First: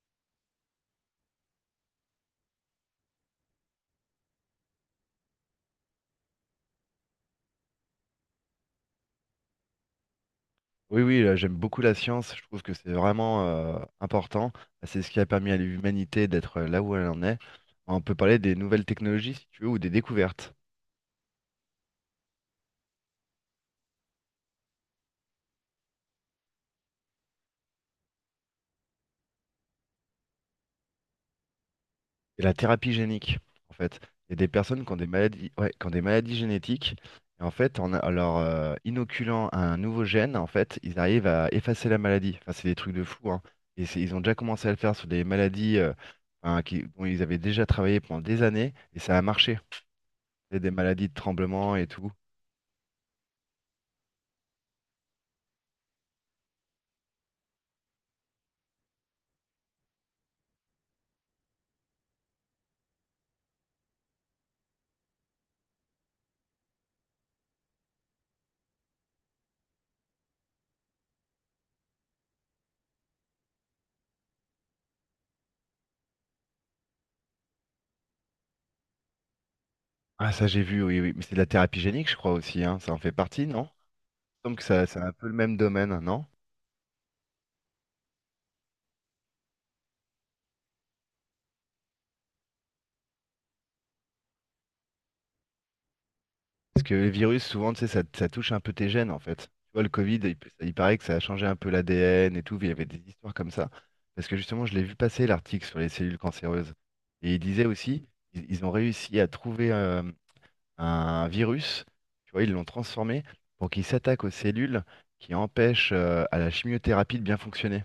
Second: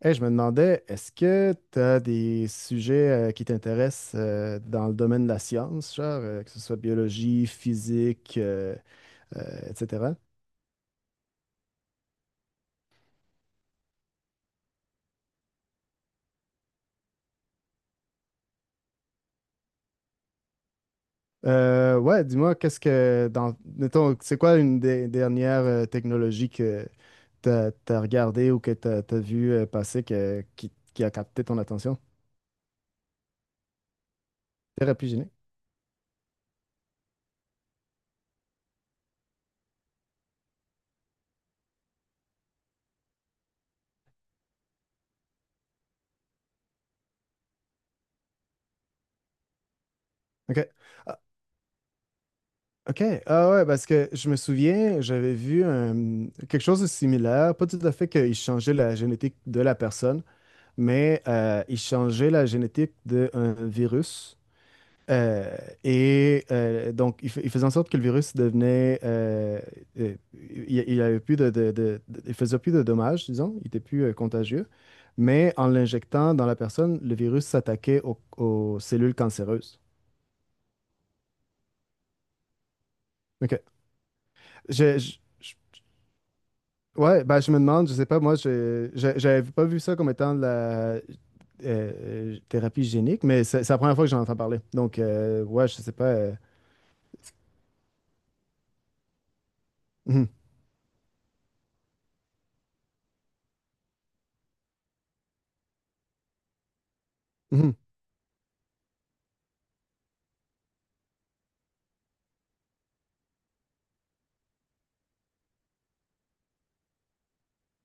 Hey, je me demandais, est-ce que tu as des sujets qui t'intéressent dans le domaine de la science, genre, que ce soit biologie, physique, euh, etc. Oui, oui, j'aime beaucoup la science. Je trouve que c'est vraiment important. C'est ce qui a permis à l'humanité d'être là où elle en est. On peut parler des nouvelles technologies, si tu veux, ou des découvertes. Ouais, dis-moi, qu'est-ce que, dans, mettons, c'est quoi une des dernières technologies que tu as, regardée ou que tu as, vu passer qui a capté ton attention? Et la thérapie génique, en fait. Il y a des personnes qui ont des Thérapie génique. maladies, ouais, qui ont des maladies génétiques. Et en fait, en leur inoculant un nouveau gène, en fait, ils arrivent à effacer la maladie. Enfin, c'est des trucs de fou, hein. Ils ont déjà commencé à le faire sur des maladies hein, dont ils avaient déjà travaillé pendant des années. Et ça a marché. C'est OK. des maladies de tremblement et tout. OK. Ah ouais, parce que je me souviens, quelque chose de similaire. Pas tout à fait qu'ils changeaient la génétique de la personne, mais ils changeaient la génétique d'un virus. Euh, donc, ils faisaient en sorte que le virus devenait. Euh, il avait plus de il faisait plus de dommages, disons. Il était plus contagieux. Mais en l'injectant dans la personne, le virus s'attaquait aux cellules cancéreuses. Ah, ça j'ai vu, oui, oui. Mais c'est de la thérapie génique, je crois aussi, hein. Ça en fait partie, OK. non? Il me semble que ça, Je, c'est un je- peu le même domaine, non? Ouais, ben je me demande, je sais pas, moi, j'avais pas vu ça comme étant de la euh, thérapie génique, mais c'est la première fois que j'en entends parler. Donc, ouais, je sais pas. Parce que les virus, souvent, tu sais, ça touche un peu tes gènes, en fait. Tu vois, le Covid, Mhm, il paraît que ça a changé un peu l'ADN et tout, il y avait des histoires comme ça. Parce que justement, je l'ai vu passer l'article sur les cellules cancéreuses. Et il disait mhm. aussi, ils ont réussi à trouver un virus, tu vois, ils l'ont transformé pour qu'il s'attaque aux cellules qui empêchent à la chimiothérapie de bien fonctionner.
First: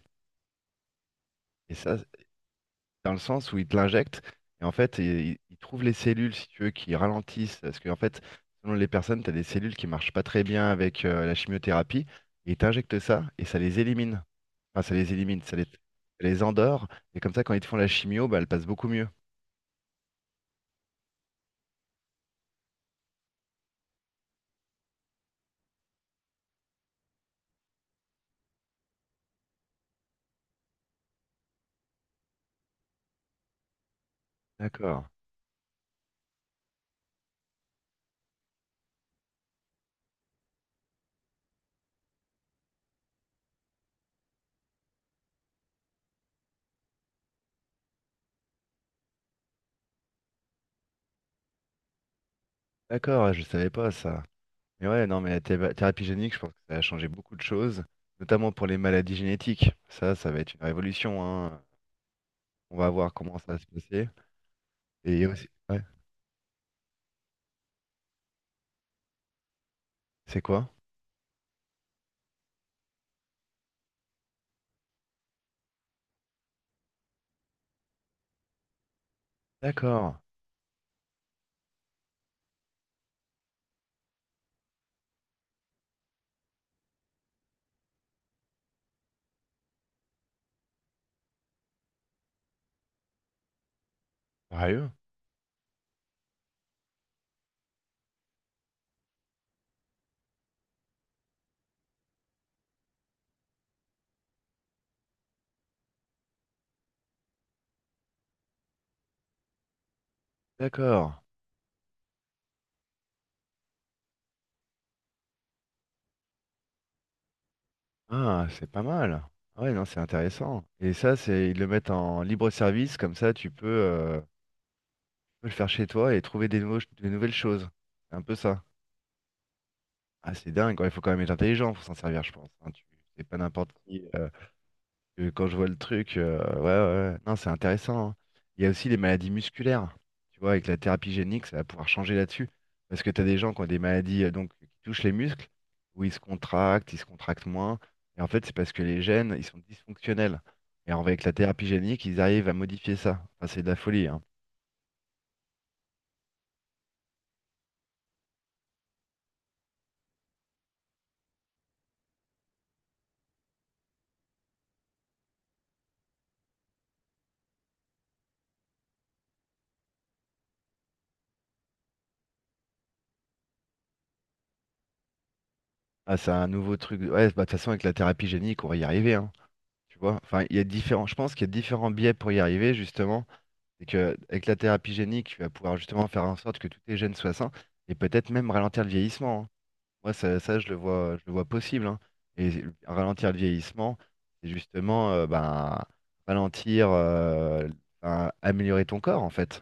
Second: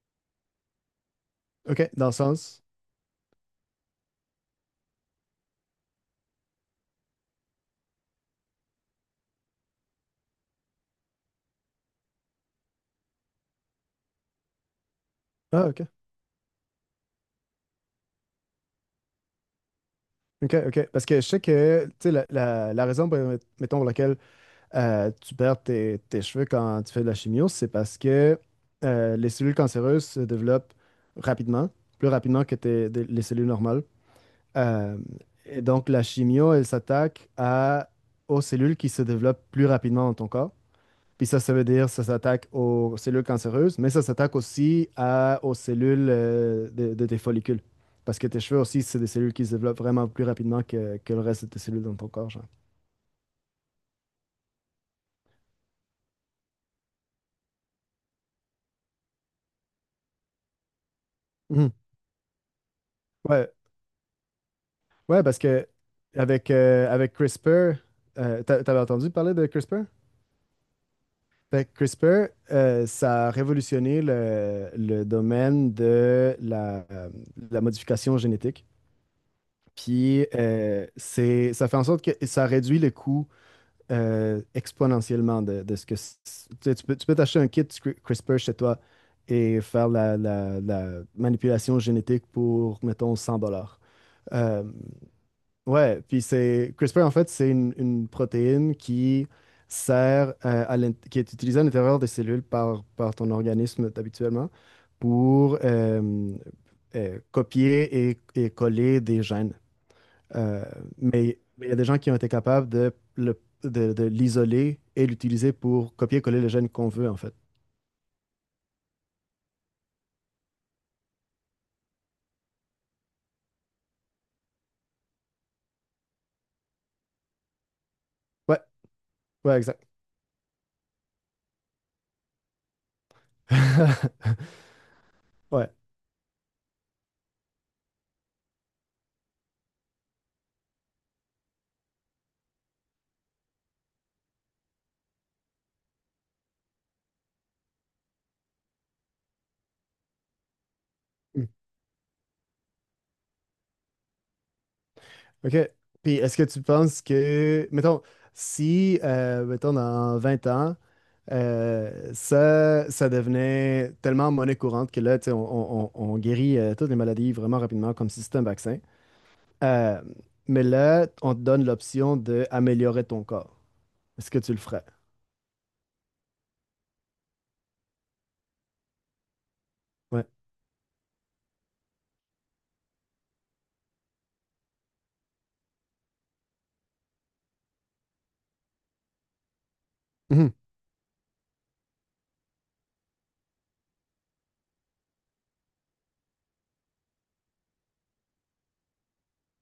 Et OK, ça, dans le sens. dans le sens où il te l'injecte. Et en fait, il trouve les cellules, si tu veux, qui ralentissent. Parce qu'en fait, selon les personnes, tu as des cellules qui marchent pas très bien avec la chimiothérapie. Et il t'injecte ça et ça les élimine. Enfin, ça les élimine, Ah, ça OK. les endort. Et comme ça, quand ils te font la chimio, bah, elle passe beaucoup mieux. OK, OK. Parce que je sais que, tu sais, la raison, mettons, pour laquelle tu perds tes cheveux quand tu fais de la chimio, c'est parce que les cellules cancéreuses se développent rapidement, plus rapidement que les cellules normales. Euh, D'accord. et donc, la chimio, elle s'attaque aux cellules qui se développent plus rapidement dans ton corps. Puis ça veut dire ça s'attaque aux cellules cancéreuses, mais ça s'attaque aussi aux cellules de tes follicules. Parce que tes cheveux aussi, c'est des cellules qui se développent vraiment plus rapidement que le reste de tes cellules dans ton corps, genre. D'accord, ouais, je savais pas ça. Mais ouais, non, mais la thérapie génique, je pense que ça a changé beaucoup de choses, notamment pour les maladies génétiques. Ça va être une révolution, hein. Mhm. On va voir comment ça Ouais. va se passer. Et il Ouais, y a parce aussi. que Ouais, avec, avec CRISPR, t'avais entendu parler de CRISPR? c'est quoi? Fait que CRISPR, ça a révolutionné le domaine de la modification génétique. D'accord. Puis ça fait en sorte que ça réduit le coût exponentiellement de ce que. C- Tu sais, tu peux t'acheter un kit CRISPR chez toi et faire la manipulation génétique pour, mettons, 100 dollars. Euh, Sérieux? Ouais, puis c'est CRISPR en fait, c'est une protéine qui sert qui est utilisée à l'intérieur des cellules par ton organisme habituellement pour copier et coller des gènes. Euh, D'accord. mais il y a des gens qui ont été capables de l'isoler et l'utiliser pour copier-coller le gène qu'on veut en fait. Ah, c'est pas mal. Ah ouais, non, c'est intéressant. Et ça, c'est ils le mettent en libre service, comme ça tu peux le faire chez toi et trouver des des nouvelles choses. C'est un peu Ouais, ça. ouais, exact. Ah, c'est dingue, quoi. Il faut quand même être intelligent pour s'en servir, je pense, hein. C'est pas n'importe qui, que quand je vois Ouais. le truc, ouais, ouais, ouais. Non, c'est intéressant, hein. Il y a aussi les maladies musculaires. Tu vois, avec la thérapie génique, ça va pouvoir changer là-dessus. Parce que tu as des gens qui ont des maladies donc, qui touchent les muscles, où ils se contractent moins. Et en fait, c'est parce que les gènes, ils sont dysfonctionnels. Et alors, avec la Mm. thérapie génique, ils arrivent à modifier ça. Enfin, c'est de la folie, hein. OK. Puis est-ce que tu penses que, mettons, si, mettons, dans 20 ans, ça, ça devenait tellement monnaie courante que là, tu sais, on guérit toutes les maladies vraiment rapidement comme si c'était un vaccin. Euh, mais là, on te donne l'option d'améliorer ton corps. Est-ce que tu le ferais? Ah, c'est un nouveau truc. Ouais, bah, de toute façon, avec la thérapie génique, on va y arriver, hein. Tu vois, Ouais. enfin, il y a différents... Je pense qu'il y a différents biais pour y arriver, justement. C'est que avec la thérapie génique, tu vas pouvoir justement faire en sorte que tous tes gènes soient sains et peut-être même ralentir le vieillissement, hein. Moi, ça, Mhm. ça, je le vois possible, hein. Et ralentir le vieillissement, c'est justement ben, ralentir, ben, améliorer ton corps en fait.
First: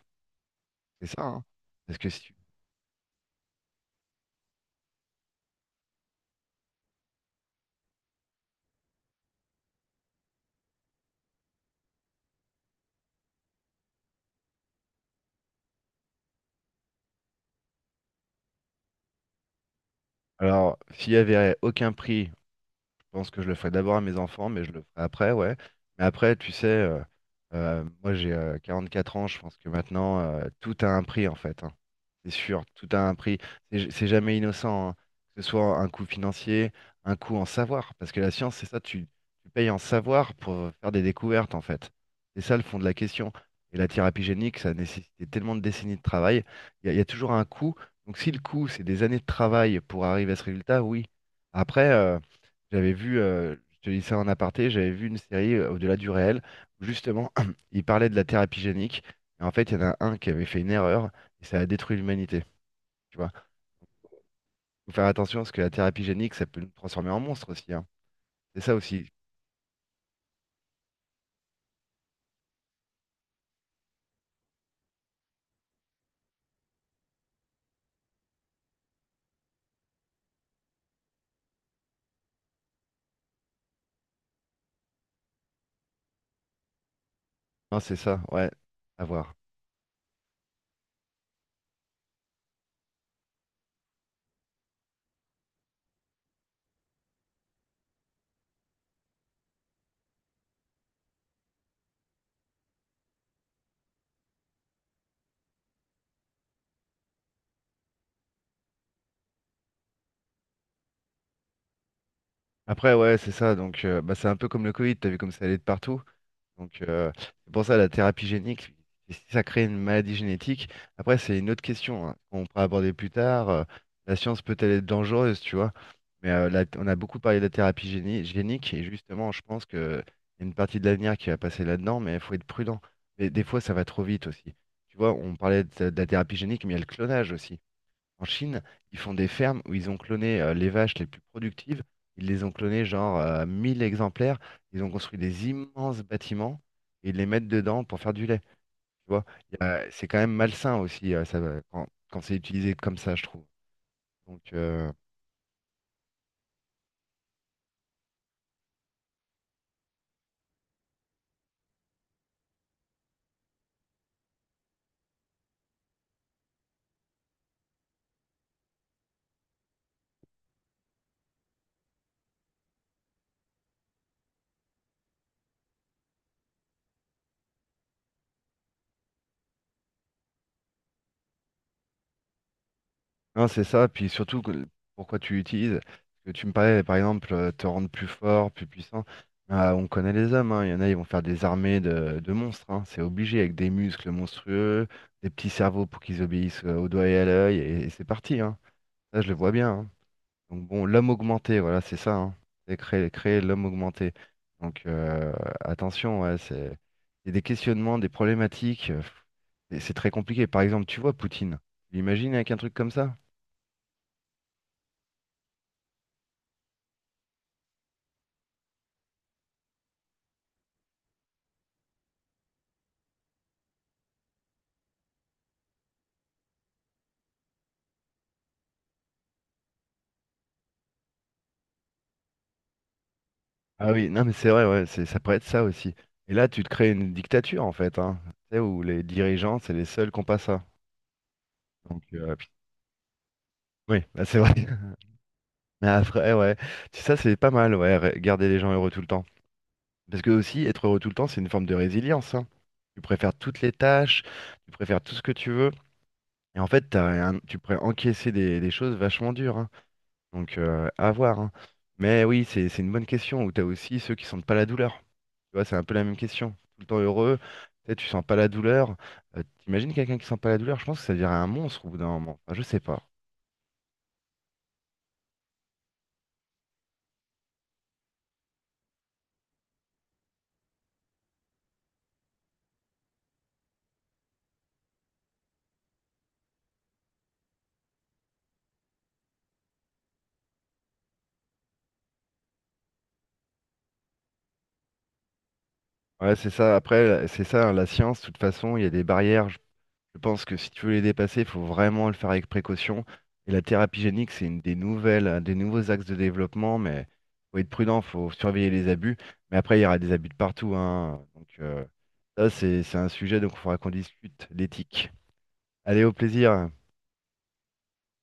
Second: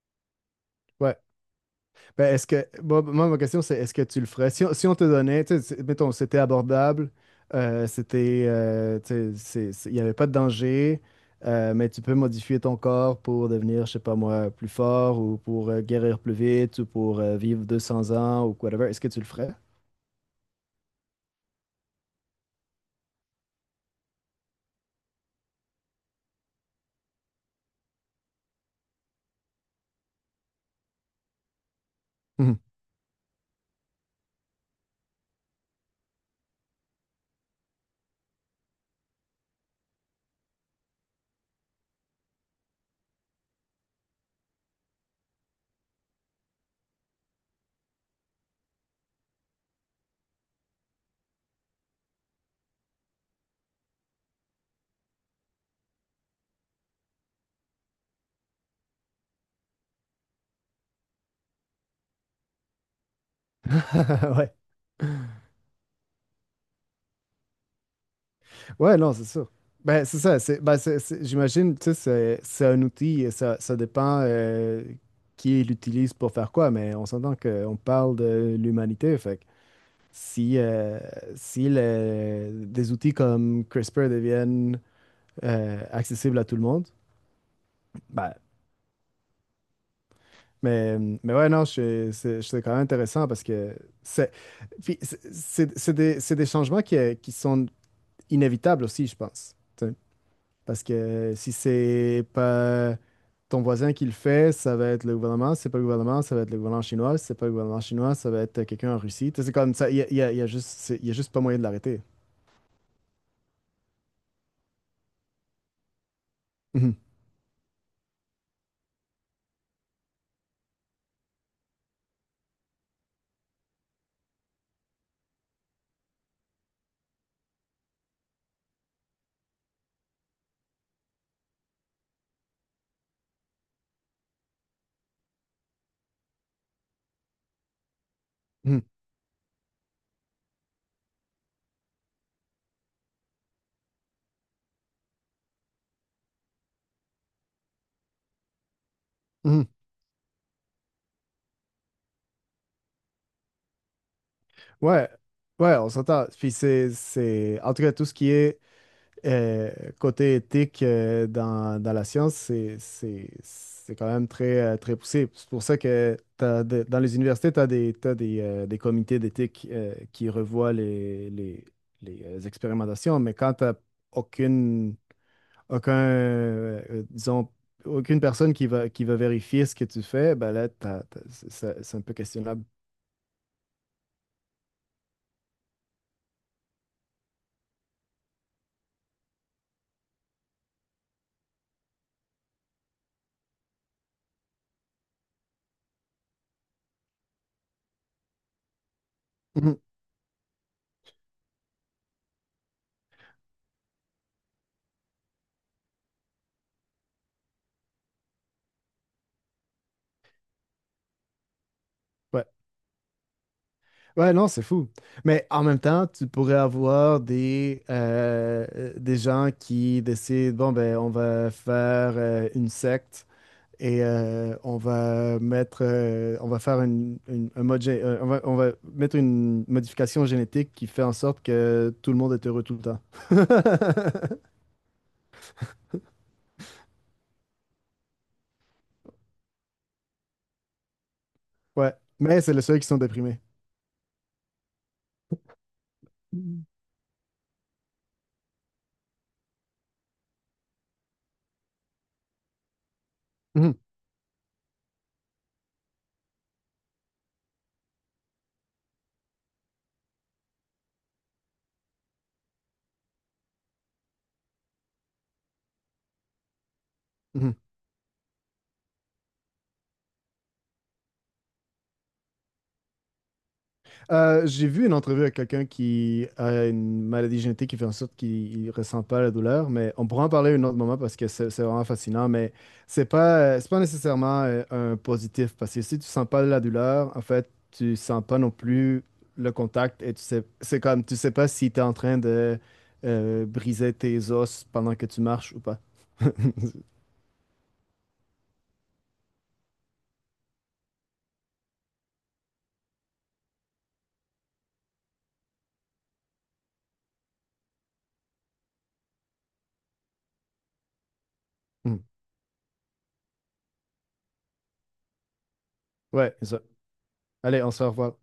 C'est Ouais. ça, hein. Parce que si Ben, tu- est-ce que moi, ma question c'est est-ce que tu le ferais? Si si on te donnait, tu sais, mettons, c'était abordable, c'était, tu sais, il n'y avait pas de danger, mais tu peux modifier ton corps pour devenir, je sais pas moi, plus fort ou pour guérir plus vite ou pour vivre 200 ans ou whatever. Est-ce que tu le ferais? Alors, s'il y avait aucun prix, je pense que je le ferai d'abord à mes enfants, mais je le ferai après, ouais. Mais après, tu sais, moi j'ai 44 ans, je pense que maintenant, tout a un prix en fait, hein. C'est Mhm. sûr, tout a un prix. C'est jamais innocent, hein. Que ce soit un coût financier, un coût en savoir. Parce que la science, c'est ça, tu payes en savoir pour faire des découvertes en fait. C'est ça le fond de la question. Et la thérapie génique, ça a nécessité tellement de décennies de travail. Il y a toujours un coût. Donc si le coût, c'est des années de travail pour arriver à ce résultat, oui. Après, j'avais vu, je te dis ça en aparté, j'avais vu une série Au-delà du réel, où justement, il parlait de la thérapie génique, et en fait, il y en a un qui avait fait une erreur, et ça a détruit l'humanité, tu vois. Ouais. Faut faire attention, parce que la thérapie génique, ça peut nous transformer en monstre aussi, hein. C'est ça Ouais, aussi. non, c'est sûr. Ben, c'est ça. J'imagine, tu sais, c'est un outil et ça dépend qui l'utilise pour faire quoi, mais on s'entend qu'on parle de l'humanité. Fait que si, des outils comme CRISPR deviennent accessibles à tout le monde, Non, c'est ça, ben, ouais, à voir. Mais ouais, non, c'est quand même intéressant parce que c'est c'est des changements qui sont inévitables aussi, je pense. Parce que si c'est pas ton voisin qui le fait, ça va être le gouvernement. Si c'est pas le gouvernement, ça va être le gouvernement chinois. Si c'est pas le gouvernement chinois, ça va être quelqu'un en Russie. Tu sais, c'est comme ça, il y a juste, il y a juste pas moyen de l'arrêter. Après, ouais, c'est ça, donc bah, c'est un peu comme le Covid, t'as vu comme ça allait de partout. Donc, Mhm. C'est pour ça la thérapie génique, si ça crée une maladie génétique, après, c'est une autre question hein, qu'on pourra aborder plus tard. La science peut-elle être dangereuse, tu vois? Mais on a beaucoup parlé de la thérapie génique, et justement, je pense que y a une partie de l'avenir qui va passer là-dedans, mais il faut être prudent. Mais des fois, ça va trop vite aussi. Tu vois, on parlait de la thérapie génique, mais il y a le clonage aussi. En Chine, Mhm. ils font des fermes où ils ont cloné les vaches les plus productives. Ils les ont clonées genre 1000 exemplaires. Ils ont construit des immenses bâtiments et ils les mettent dedans pour faire du lait. Tu vois, Mhm. C'est quand même malsain aussi ça, quand c'est utilisé comme ça, je trouve. Donc, euh, Ouais, ouais, on s'entend. Puis en tout cas, tout ce qui est euh, côté éthique dans la science, c'est quand même très, très poussé. C'est pour ça que dans les universités, tu as des, t'as des comités d'éthique qui revoient les expérimentations, mais quand aucune, aucun, disons, aucune personne qui va vérifier ce que tu fais, ben là, c'est un peu questionnable. Non, c'est ça, puis surtout pourquoi tu l'utilises. Parce que tu me parlais, par exemple, te rendre plus fort, plus puissant. Ah, on connaît les hommes, hein. Il y en a, ils vont faire des armées de monstres, hein. C'est obligé, avec des muscles monstrueux, des petits cerveaux pour qu'ils obéissent au doigt et à l'œil, et c'est parti, hein. Ça, je le vois bien, Mhm. hein. Donc bon, l'homme augmenté, voilà, c'est ça, hein. C'est créer l'homme augmenté. Donc attention, ouais, c'est il y a des questionnements, des problématiques, et c'est très compliqué. Par exemple, tu vois Poutine, tu l'imagines Ouais. avec un truc comme ça? Ouais, non, c'est fou. Mais en même temps, tu pourrais avoir des gens qui décident, bon, ben, on va faire une secte et on va mettre, on va faire un mode gé- on va mettre une modification génétique qui fait en sorte que tout le monde est heureux tout le temps. Ah oui, non mais c'est vrai, ouais, ça pourrait être ça aussi. Et là, tu te crées une dictature en fait, hein, tu sais, où les dirigeants, c'est les seuls qui n'ont pas ça. Ouais, Donc, mais c'est les seuls qui sont déprimés. oui, là, c'est vrai. Mais après, ouais, Tu ça c'est pas mal, ouais, garder les gens heureux tout le temps. Parce que aussi, être heureux tout le temps, c'est une forme de résilience, hein. Tu préfères toutes les Mhm. tâches, tu préfères tout ce que tu veux. Et en fait, t'as tu pourrais encaisser des choses vachement dures, hein. Donc, à voir, hein. Mais oui, c'est une bonne question où tu as aussi ceux qui sentent pas la douleur. Tu vois, c'est un peu la même question. Tout le temps heureux, Mhm. tu sais, tu sens pas la douleur. T'imagines quelqu'un qui sent pas la douleur, je pense que ça dirait un monstre au bout d'un moment. Enfin, je sais pas. J'ai vu une entrevue avec quelqu'un qui a une maladie génétique qui fait en sorte qu'il ne ressent pas la douleur, mais on pourra en parler un autre moment parce que c'est vraiment fascinant, mais c'est pas nécessairement un positif parce que si tu sens pas la douleur, en fait, tu sens pas non plus le contact et tu sais, c'est comme, tu sais pas si tu es en train de briser tes os pendant que tu marches ou pas. Ouais, c'est ça. Après, c'est ça, hein, la science, de toute façon, il y a des barrières. Je pense que si tu veux les dépasser, il faut vraiment le faire avec précaution. Et la thérapie génique, c'est une des nouvelles, un des nouveaux axes de développement, mais faut être prudent, faut surveiller les abus. Mais après, il y aura des abus de partout, hein. Donc, ça, c'est un sujet, donc il faudra qu'on discute, l'éthique. Allez, au Ouais, c'est ça. plaisir. Allez, on se revoit.